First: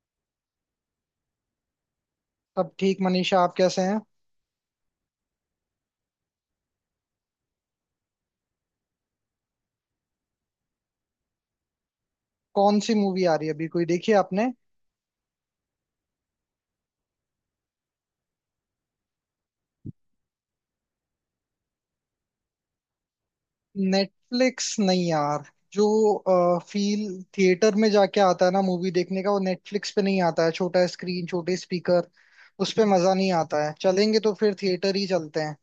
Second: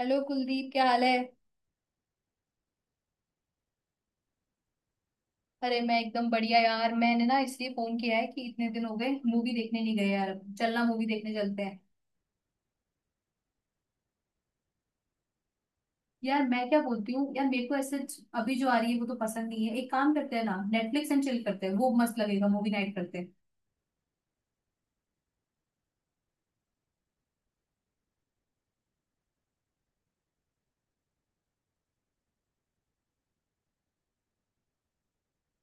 Hello Kuldeep, क्या हाल है। सब ठीक मनीषा। आप कैसे हैं? अरे मैं एकदम बढ़िया यार। मैंने ना इसलिए फोन किया है कि इतने दिन हो गए मूवी देखने नहीं गए। यार चलना, मूवी देखने चलते हैं। कौन सी मूवी आ रही है अभी? कोई देखी है आपने? यार मैं क्या बोलती हूँ यार, मेरे को ऐसे। अभी जो आ रही है वो तो पसंद नहीं है। एक काम करते हैं ना, नेटफ्लिक्स एंड चिल करते हैं। वो मस्त लगेगा, मूवी नाइट करते हैं। नेटफ्लिक्स नहीं यार। जो फील थिएटर में जाके आता है ना मूवी देखने का, वो नेटफ्लिक्स पे नहीं आता है। छोटा स्क्रीन, छोटे स्पीकर, उस पे मजा नहीं आता है। चलेंगे तो फिर थिएटर ही चलते हैं।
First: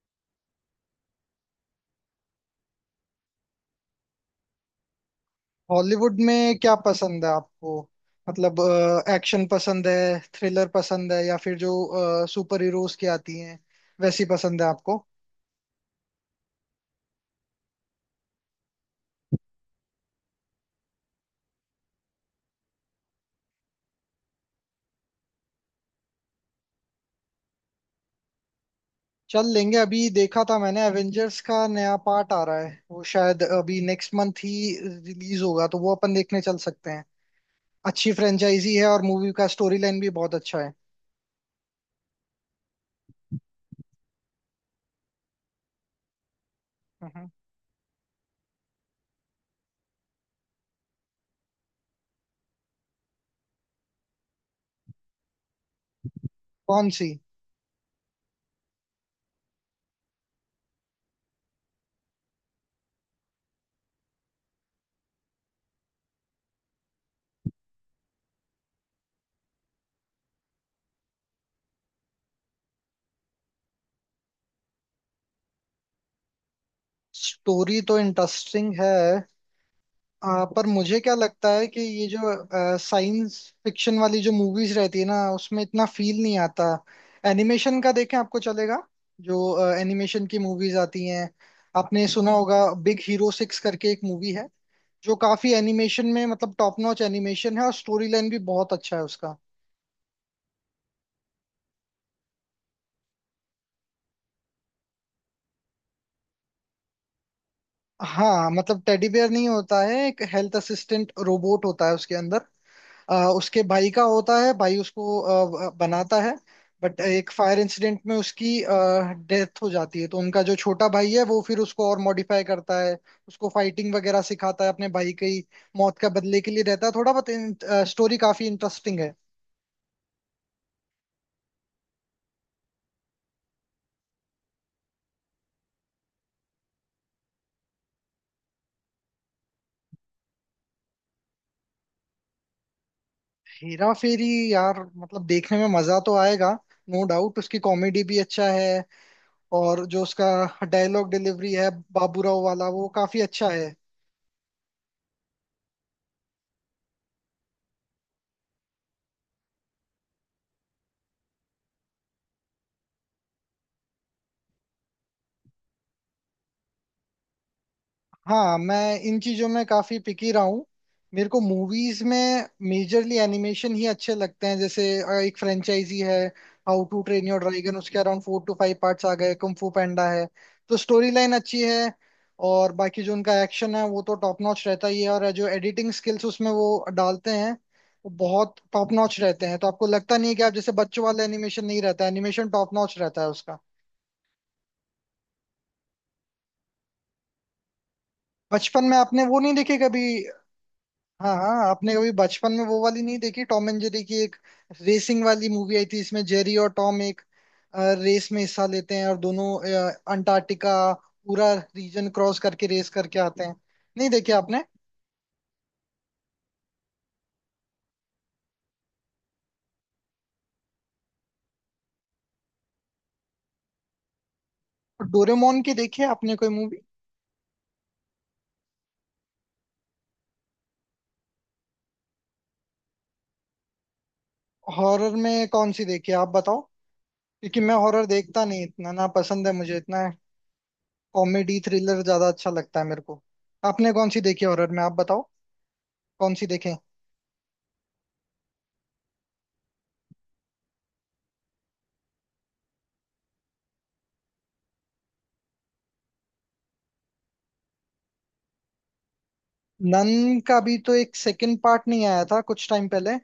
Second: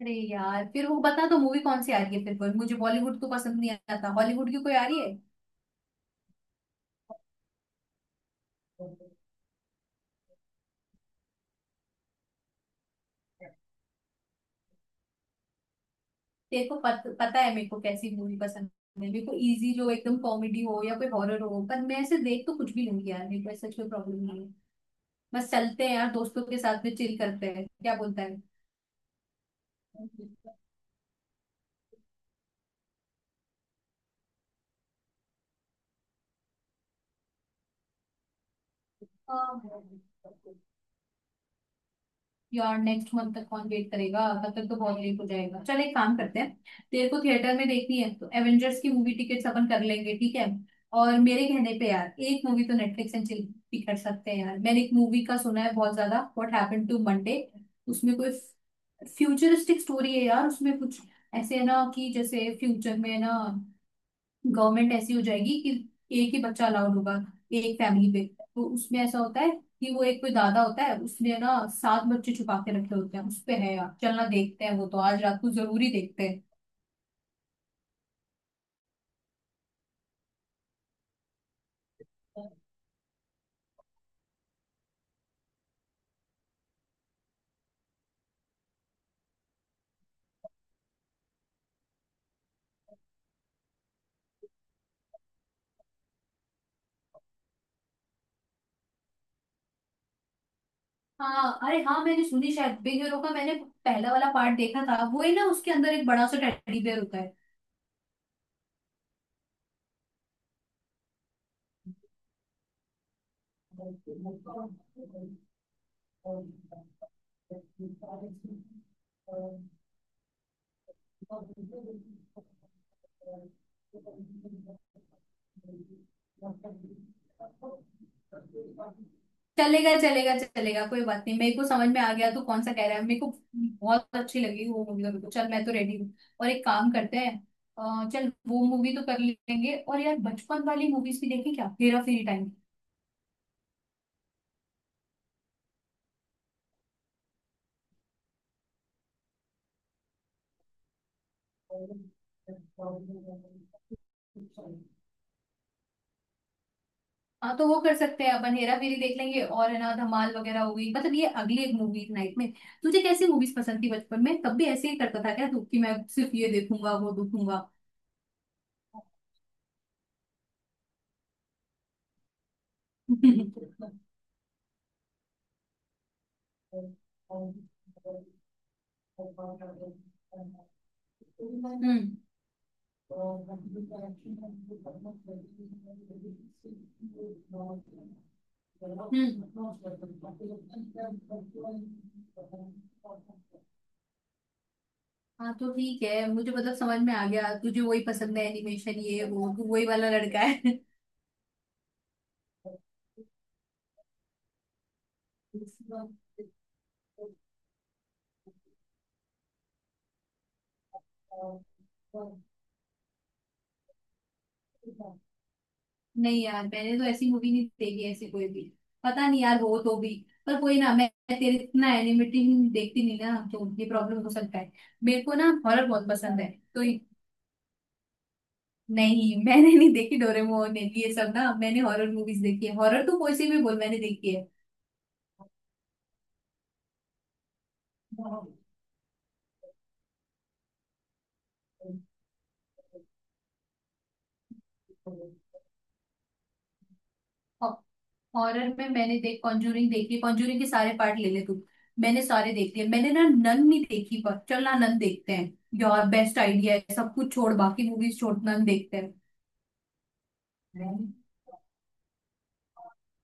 अरे यार फिर वो बता दो, मूवी कौन सी आ रही है। फिर वो, मुझे बॉलीवुड तो पसंद नहीं आता, हॉलीवुड की कोई आ रही है। हॉलीवुड में क्या पसंद है आपको? मतलब, एक्शन पसंद है, थ्रिलर पसंद है, या फिर जो सुपर हीरोज की आती हैं वैसी पसंद है आपको? तेरे को पता है मेरे को कैसी मूवी पसंद है। मेरे को इजी, जो एकदम कॉमेडी हो या कोई हॉरर हो। पर मैं ऐसे देख तो कुछ भी लूंगी यार, मेरे को ऐसा कोई प्रॉब्लम नहीं है। बस चलते हैं यार, दोस्तों के साथ में चिल करते हैं, क्या बोलता है। चल लेंगे। अभी देखा था मैंने, एवेंजर्स का नया पार्ट आ रहा है, वो शायद अभी नेक्स्ट मंथ ही रिलीज होगा, तो वो अपन देखने चल सकते हैं। अच्छी फ्रेंचाइजी है और मूवी का स्टोरी लाइन भी बहुत अच्छा है। यार नेक्स्ट मंथ तक कौन वेट करेगा, तब तक तो बहुत लेट हो जाएगा। चल एक काम करते हैं। तेरे को हम्म। थिएटर में देखनी है तो एवेंजर्स की मूवी टिकट्स अपन कर लेंगे, ठीक है। और मेरे कहने पे यार, एक मूवी तो नेटफ्लिक्स एंड चिल भी कर सकते हैं। यार मैंने एक मूवी का सुना है बहुत ज्यादा, व्हाट हैपेंड कौन टू सी? मंडे। उसमें कोई फ्यूचरिस्टिक स्टोरी है यार। उसमें कुछ ऐसे है ना, कि जैसे फ्यूचर में है ना, गवर्नमेंट ऐसी हो जाएगी कि एक ही बच्चा अलाउड होगा एक फैमिली पे। तो उसमें ऐसा होता है कि वो एक कोई दादा होता है, उसने ना सात बच्चे छुपा के रखे होते हैं। उस पे है यार, चलना देखते हैं। वो तो आज रात को जरूरी देखते हैं। स्टोरी तो इंटरेस्टिंग है। पर मुझे क्या लगता है कि ये जो साइंस फिक्शन वाली जो मूवीज रहती है ना, उसमें इतना फील नहीं आता। एनिमेशन का देखें, आपको चलेगा? जो एनिमेशन की मूवीज आती हैं, आपने सुना होगा, बिग हीरो सिक्स करके एक मूवी है, जो काफी एनिमेशन में मतलब टॉप नॉच एनिमेशन है और स्टोरी लाइन भी बहुत अच्छा है उसका। हाँ, अरे हाँ मैंने सुनी। शायद बिग हीरो का मैंने पहला वाला पार्ट देखा था, वो ही ना, उसके अंदर एक बड़ा सा टेडी बेयर होता हाँ, मतलब टेडी बेयर नहीं होता है, एक हेल्थ असिस्टेंट रोबोट होता है उसके अंदर। उसके भाई का होता है, भाई उसको बनाता है। बट एक फायर इंसिडेंट में उसकी है। डेथ हो जाती है, तो उनका जो छोटा भाई है वो फिर उसको और मॉडिफाई करता है। उसको फाइटिंग वगैरह सिखाता है, अपने भाई की मौत का बदले के लिए रहता है, थोड़ा बहुत। स्टोरी काफी इंटरेस्टिंग है। चलेगा चलेगा चलेगा, कोई बात नहीं। मेरे को समझ में आ गया तू कौन सा कह रहा है। मेरे को बहुत अच्छी लगी वो मूवी, मेरे को। चल मैं तो रेडी हूँ, और एक काम करते हैं। चल वो मूवी तो कर लेंगे। और यार बचपन वाली मूवीज भी देखें क्या, हेरा फेरी। हेरा फेरी, यार मतलब देखने में मजा तो आएगा। नो डाउट, उसकी कॉमेडी भी अच्छा है। और जो उसका डायलॉग डिलीवरी है बाबूराव वाला, वो काफी अच्छा है। टाइम। हाँ तो वो कर सकते हैं, अपन हेरा फेरी देख लेंगे, और है ना धमाल वगैरह हो गई, मतलब ये अगली एक मूवी नाइट में। तुझे कैसी मूवीज पसंद थी बचपन में? तब भी ऐसे ही करता था क्या तू, कि मैं सिर्फ ये देखूंगा वो देखूंगा। हाँ, मैं इन चीजों में काफी पिकी रहा हूँ। मेरे को मूवीज में मेजरली एनिमेशन ही अच्छे लगते हैं। जैसे एक फ्रेंचाइजी है, how to train your dragon, उसके around four to five parts आ गए। कुंग फू पैंडा है, तो स्टोरी लाइन अच्छी है। हम्म। और बाकी जो उनका एक्शन है वो तो टॉप नॉच रहता ही है, और जो एडिटिंग स्किल्स उसमें वो डालते हैं वो बहुत टॉप नॉच हम्म। रहते हैं। तो आपको लगता नहीं है कि आप जैसे, बच्चों वाला एनिमेशन नहीं रहता, एनिमेशन टॉप नॉच रहता है उसका। हाँ तो ठीक है, मुझे मतलब समझ में आ गया तुझे वही पसंद है बचपन में एनिमेशन ये आपने वो वो, नहीं तू देखे वही कभी? वाला लड़का है। हाँ हाँ, आपने कभी बचपन में वो वाली नहीं देखी। टॉम एंड जेरी की एक रेसिंग वाली मूवी आई थी, इसमें जेरी और टॉम एक रेस में हिस्सा लेते हैं, और दोनों अंटार्कटिका पूरा रीजन क्रॉस करके रेस करके आते हैं। नहीं देखी आपने? नहीं यार, मैंने तो ऐसी मूवी नहीं देखी, ऐसी कोई भी पता नहीं यार हो तो भी। पर कोई ना, मैं तेरे इतना एनिमेटेड देखती नहीं ना, तो ये प्रॉब्लम हो सकता है। मेरे को ना डोरेमोन की हॉरर देखी है बहुत आपने पसंद कोई है। मूवी? तो ये- नहीं, मैंने नहीं देखी डोरेमोन ने ये सब ना, मैंने हॉरर मूवीज देखी है। हॉरर तो कोई सी भी बोल, मैंने देखी है। हॉरर में कौन सी देखी है आप बताओ, क्योंकि मैं हॉरर देखता नहीं इतना, ना पसंद है मुझे इतना। कॉमेडी थ्रिलर ज्यादा अच्छा लगता है मेरे को। आपने कौन सी देखी हॉरर में आप बताओ, कौन सी देखें? हॉरर में मैंने देख कॉन्जूरिंग देखी, कॉन्जूरिंग के सारे पार्ट ले ले तू, मैंने सारे देख लिए। मैंने ना नन नहीं देखी, पर चल ना नन देखते हैं। यार बेस्ट आइडिया है, सब कुछ छोड़, बाकी मूवीज छोड़, नन देखते हैं। नन का भी तो एक सेकंड पार्ट नहीं आया था कुछ टाइम पहले?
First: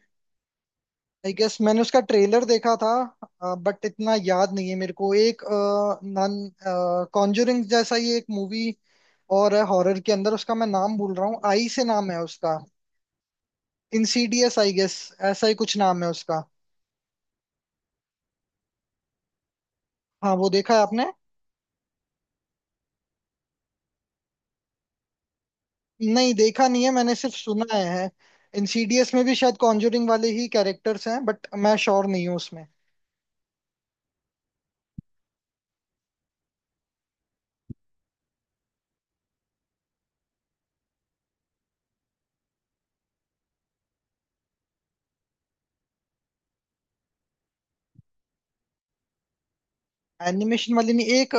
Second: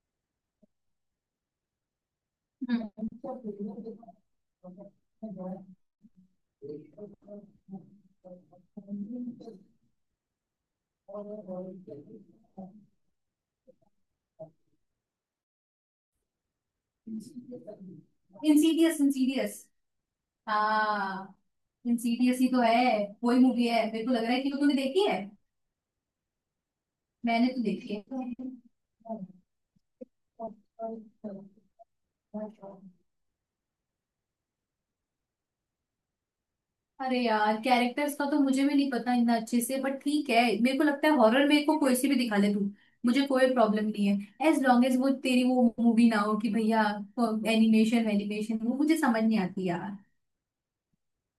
आई गेस मैंने उसका ट्रेलर देखा था हम्म। बट इतना याद नहीं है मेरे को। एक नन कॉन्जुरिंग जैसा ही एक मूवी और है हॉरर के अंदर, उसका मैं नाम भूल रहा हूँ, आई से नाम है उसका। इंसीडियस आई गेस, ऐसा ही कुछ नाम है उसका। Insidious, Insidious. हाँ, वो देखा है आपने? हाँ इंसीडियस ही तो है, वही मूवी है। मेरे को लग रहा है कि वो तूने देखी है, नहीं, देखा नहीं है मैंने, सिर्फ मैंने तो सुना देखी है। है। इंसीडियस में भी शायद कॉन्जुरिंग वाले ही कैरेक्टर्स हैं, बट मैं श्योर नहीं हूँ उसमें। अरे यार, कैरेक्टर्स का तो मुझे भी नहीं पता इतना अच्छे से, बट ठीक है। मेरे को लगता है हॉरर में को कोई सी भी दिखा ले तू, मुझे कोई प्रॉब्लम नहीं है। एज लॉन्ग एज वो तेरी वो मूवी ना हो कि भैया एनिमेशन एनिमेशन, वो मुझे समझ नहीं आती यार। एनिमेशन वाली नहीं, एक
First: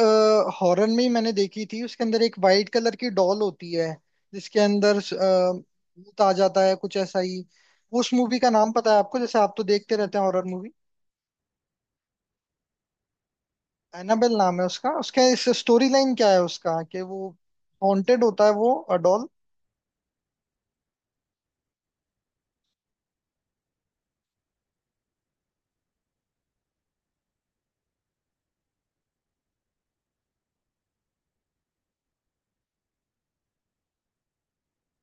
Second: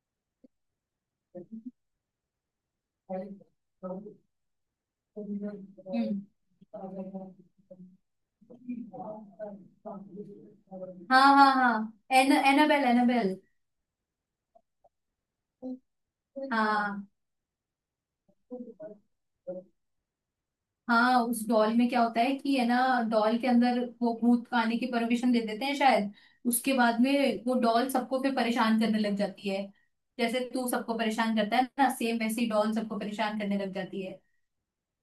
हॉरर में ही मैंने देखी थी, उसके अंदर एक वाइट कलर की डॉल होती है जिसके अंदर भूत हम्म। आ जाता है, कुछ ऐसा ही। उस मूवी का नाम पता है आपको, जैसे आप तो देखते रहते हैं हॉरर मूवी? हाँ हाँ हाँ। An Annabelle, Annabelle. एनाबेल नाम है उसका। उसका इस स्टोरी लाइन क्या है उसका कि हाँ। वो हॉन्टेड होता है वो डॉल। हाँ, उस डॉल में क्या होता है कि है ना, डॉल के अंदर वो भूत आने की परमिशन दे देते हैं शायद। उसके बाद में वो डॉल सबको फिर परेशान करने लग जाती है, जैसे तू सबको परेशान करता है ना, सेम वैसे ही डॉल सबको परेशान करने लग जाती है।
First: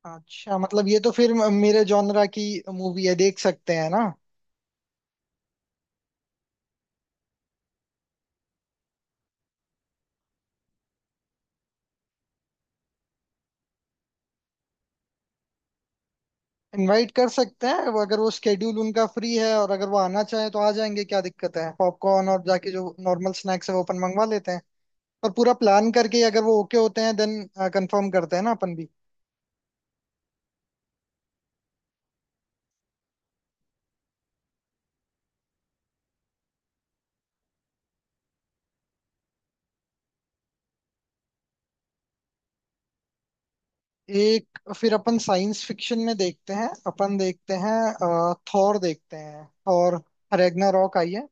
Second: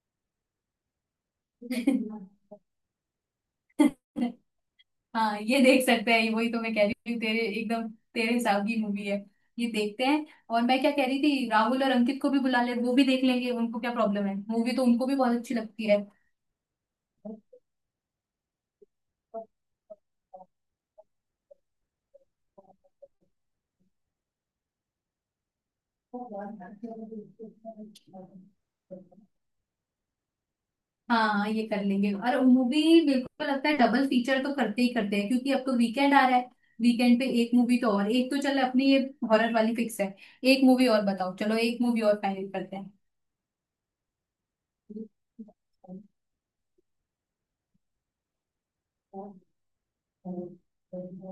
अच्छा, मतलब ये तो फिर मेरे जॉनरा की मूवी है, देख सकते हैं ना? हाँ ये देख सकते हैं, वही तो मैं कह रही हूँ, तेरे एकदम तेरे हिसाब की मूवी है, ये देखते हैं। और मैं क्या कह रही थी, राहुल और अंकित को भी बुला ले, वो भी देख लेंगे, उनको क्या प्रॉब्लम है, मूवी तो उनको भी बहुत अच्छी लगती है। इनवाइट कर सकते हैं वो, अगर वो स्केड्यूल उनका फ्री है और अगर वो आना चाहे तो आ जाएंगे, क्या दिक्कत है? पॉपकॉर्न और जाके जो नॉर्मल स्नैक्स है वो अपन मंगवा लेते हैं, और पूरा प्लान करके अगर वो ओके होते हैं देन कंफर्म करते हैं ना अपन भी। हाँ ये कर लेंगे। और मूवी बिल्कुल लगता है, डबल फीचर तो करते ही करते हैं, क्योंकि अब तो वीकेंड आ रहा है। वीकेंड पे एक मूवी तो, और एक तो, चल अपनी ये हॉरर वाली फिक्स है। एक मूवी और बताओ, चलो एक मूवी और फाइनल करते हैं। एक फिर अपन साइंस फिक्शन में देखते हैं, अपन देखते हैं थॉर देखते हैं और रैग्नारॉक आई है,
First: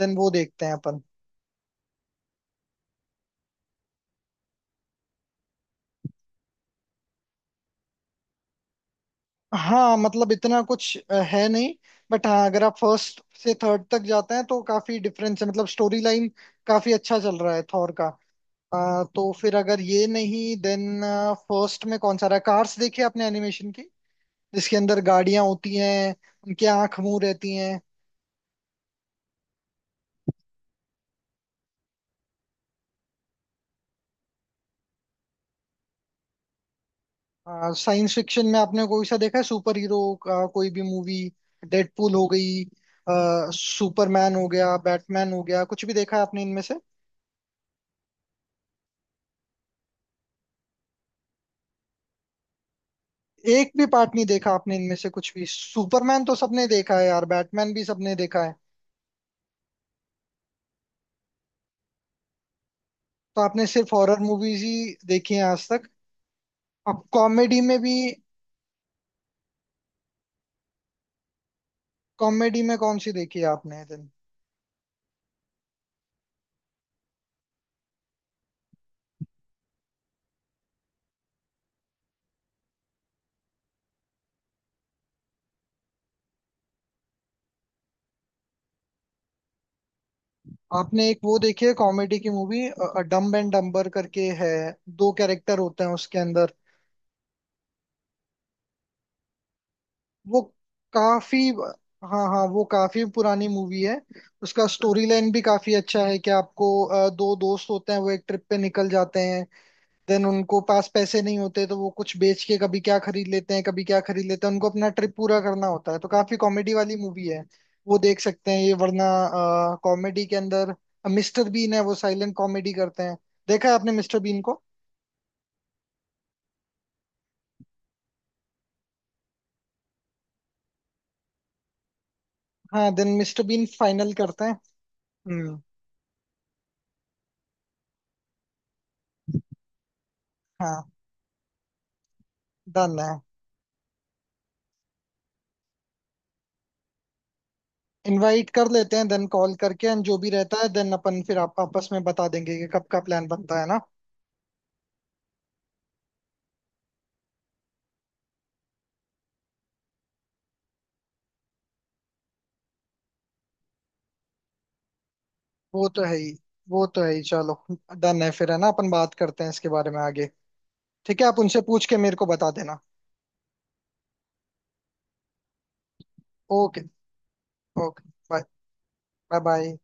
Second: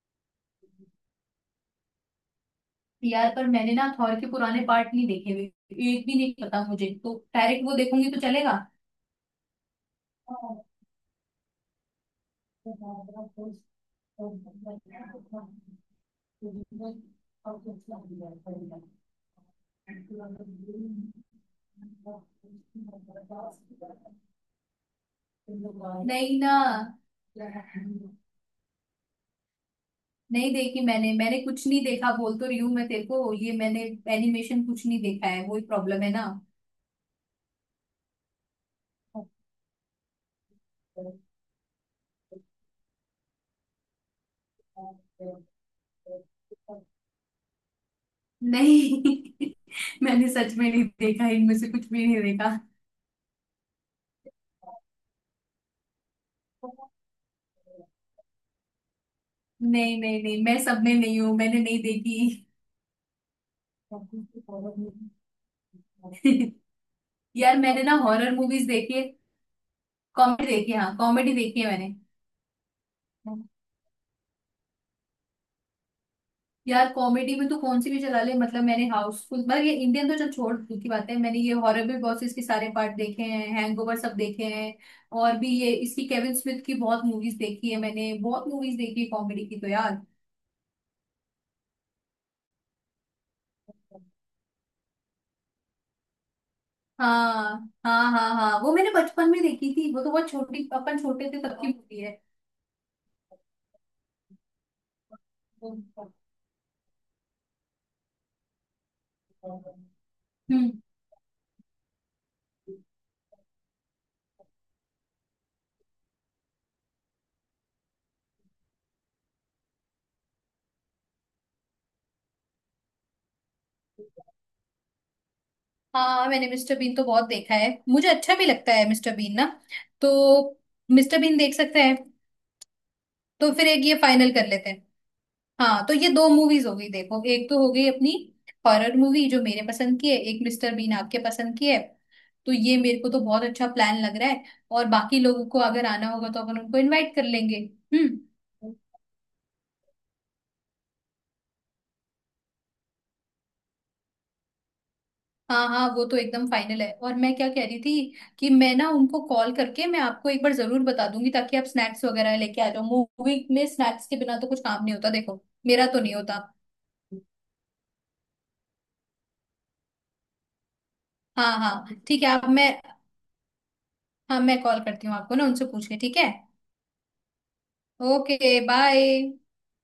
देन वो देखते हैं अपन। यार पर मैंने ना थॉर के पुराने पार्ट नहीं देखे हुए, एक भी नहीं, पता मुझे, तो डायरेक्ट वो देखूंगी तो चलेगा। हाँ, मतलब इतना कुछ है नहीं, बट हाँ, अगर आप फर्स्ट से थर्ड तक जाते हैं तो काफी डिफरेंस है, मतलब स्टोरी लाइन काफी अच्छा चल रहा है थॉर का। तो फिर अगर ये नहीं, देन फर्स्ट में कौन सा रहा? कार्स देखी आपने, एनिमेशन की, जिसके अंदर गाड़ियां होती हैं, नहीं ना। उनकी आंख मुंह रहती हैं? नहीं देखी मैंने। मैंने कुछ नहीं देखा, बोल तो रही हूँ मैं तेरे को ये, मैंने एनिमेशन कुछ नहीं देखा है, वही प्रॉब्लम है ना। साइंस फिक्शन में आपने कोई सा देखा है, सुपर हीरो का कोई भी मूवी? डेडपूल हो गई, सुपरमैन हो गया, बैटमैन हो गया, कुछ भी देखा है आपने इनमें से? नहीं, मैंने सच में नहीं देखा, इनमें से कुछ भी नहीं देखा। एक भी पार्ट नहीं देखा आपने इनमें से कुछ भी? सुपरमैन तो सबने देखा है यार, बैटमैन भी सबने देखा है। नहीं नहीं नहीं, मैं सब में नहीं हूँ, मैंने नहीं तो आपने सिर्फ हॉरर मूवीज ही देखी हैं आज तक? देखी। अब यार कॉमेडी में मैंने भी? ना हॉरर मूवीज देखी है, कॉमेडी देखी है, हाँ कॉमेडी देखी है मैंने। कॉमेडी में कौन सी देखी है आपने दिन? यार कॉमेडी में तो कौन सी भी चला ले, मतलब मैंने हाउसफुल, मतलब ये इंडियन तो चल छोड़, दूर की बात है, मैंने ये हॉरर भी बहुत से, इसके सारे पार्ट देखे हैं, हैंगओवर सब देखे हैं। और भी ये, इसकी केविन स्मिथ की बहुत मूवीज देखी है मैंने, बहुत मूवीज देखी है कॉमेडी की तो यार। आपने एक वो देखी है कॉमेडी की मूवी, डम्ब एंड डम्बर करके है, दो कैरेक्टर होते हैं उसके अंदर? हाँ हाँ हाँ हाँ, वो मैंने बचपन में देखी थी, वो तो बहुत वो छोटी, अपन छोटे थे काफी, तब की मूवी है। हाँ हाँ, वो काफी पुरानी मूवी है। उसका स्टोरी लाइन भी काफी अच्छा है कि आपको, दो दोस्त होते हैं, वो एक ट्रिप पे निकल जाते हैं, देन उनको हम्म। पास पैसे नहीं होते तो वो कुछ बेच के कभी क्या खरीद लेते हैं कभी क्या खरीद लेते हैं, उनको अपना ट्रिप पूरा करना होता है, तो काफी कॉमेडी वाली मूवी है। वो देख सकते हैं, ये वरना कॉमेडी के अंदर मिस्टर बीन है वो साइलेंट कॉमेडी करते हैं, देखा है आपने मिस्टर बीन को? हाँ, मैंने मिस्टर बीन तो बहुत देखा है, मुझे अच्छा भी लगता है मिस्टर बीन ना। तो मिस्टर बीन देख सकते हैं। हाँ, देन मिस्टर तो बीन फिर एक ये फाइनल फाइनल करते कर हैं। लेते हैं। हम्म। हाँ तो ये दो मूवीज हो गई, देखो एक तो हो गई अपनी हॉरर मूवी जो मेरे पसंद की है, एक मिस्टर हाँ, बीन आपके पसंद की है। तो ये डन मेरे को है। तो बहुत अच्छा प्लान लग रहा है। और बाकी लोगों को अगर आना होगा तो अपन उनको इनवाइट कर लेंगे। हम्म। इनवाइट कर लेते हैं देन, कॉल करके, एंड जो भी रहता है देन अपन फिर आप आपस में बता देंगे कि कब का प्लान बनता है ना। हाँ हाँ, वो तो एकदम फाइनल है। और मैं क्या कह रही थी, कि मैं ना उनको कॉल करके मैं आपको एक बार जरूर बता दूंगी, ताकि आप स्नैक्स वगैरह लेके आ जाओ। मूवी में स्नैक्स के बिना तो कुछ काम नहीं होता, देखो मेरा वो तो तो नहीं है ही, होता। वो तो है ही। चलो, डन है फिर, है ना? अपन बात करते हैं इसके बारे में आगे। ठीक है, आप हाँ उनसे पूछ हाँ के मेरे ठीक को है, आप, बता मैं। देना। हाँ मैं कॉल करती हूँ आपको ना उनसे पूछ के, ठीक है। Okay. Okay bye. Okay bye. Bye bye.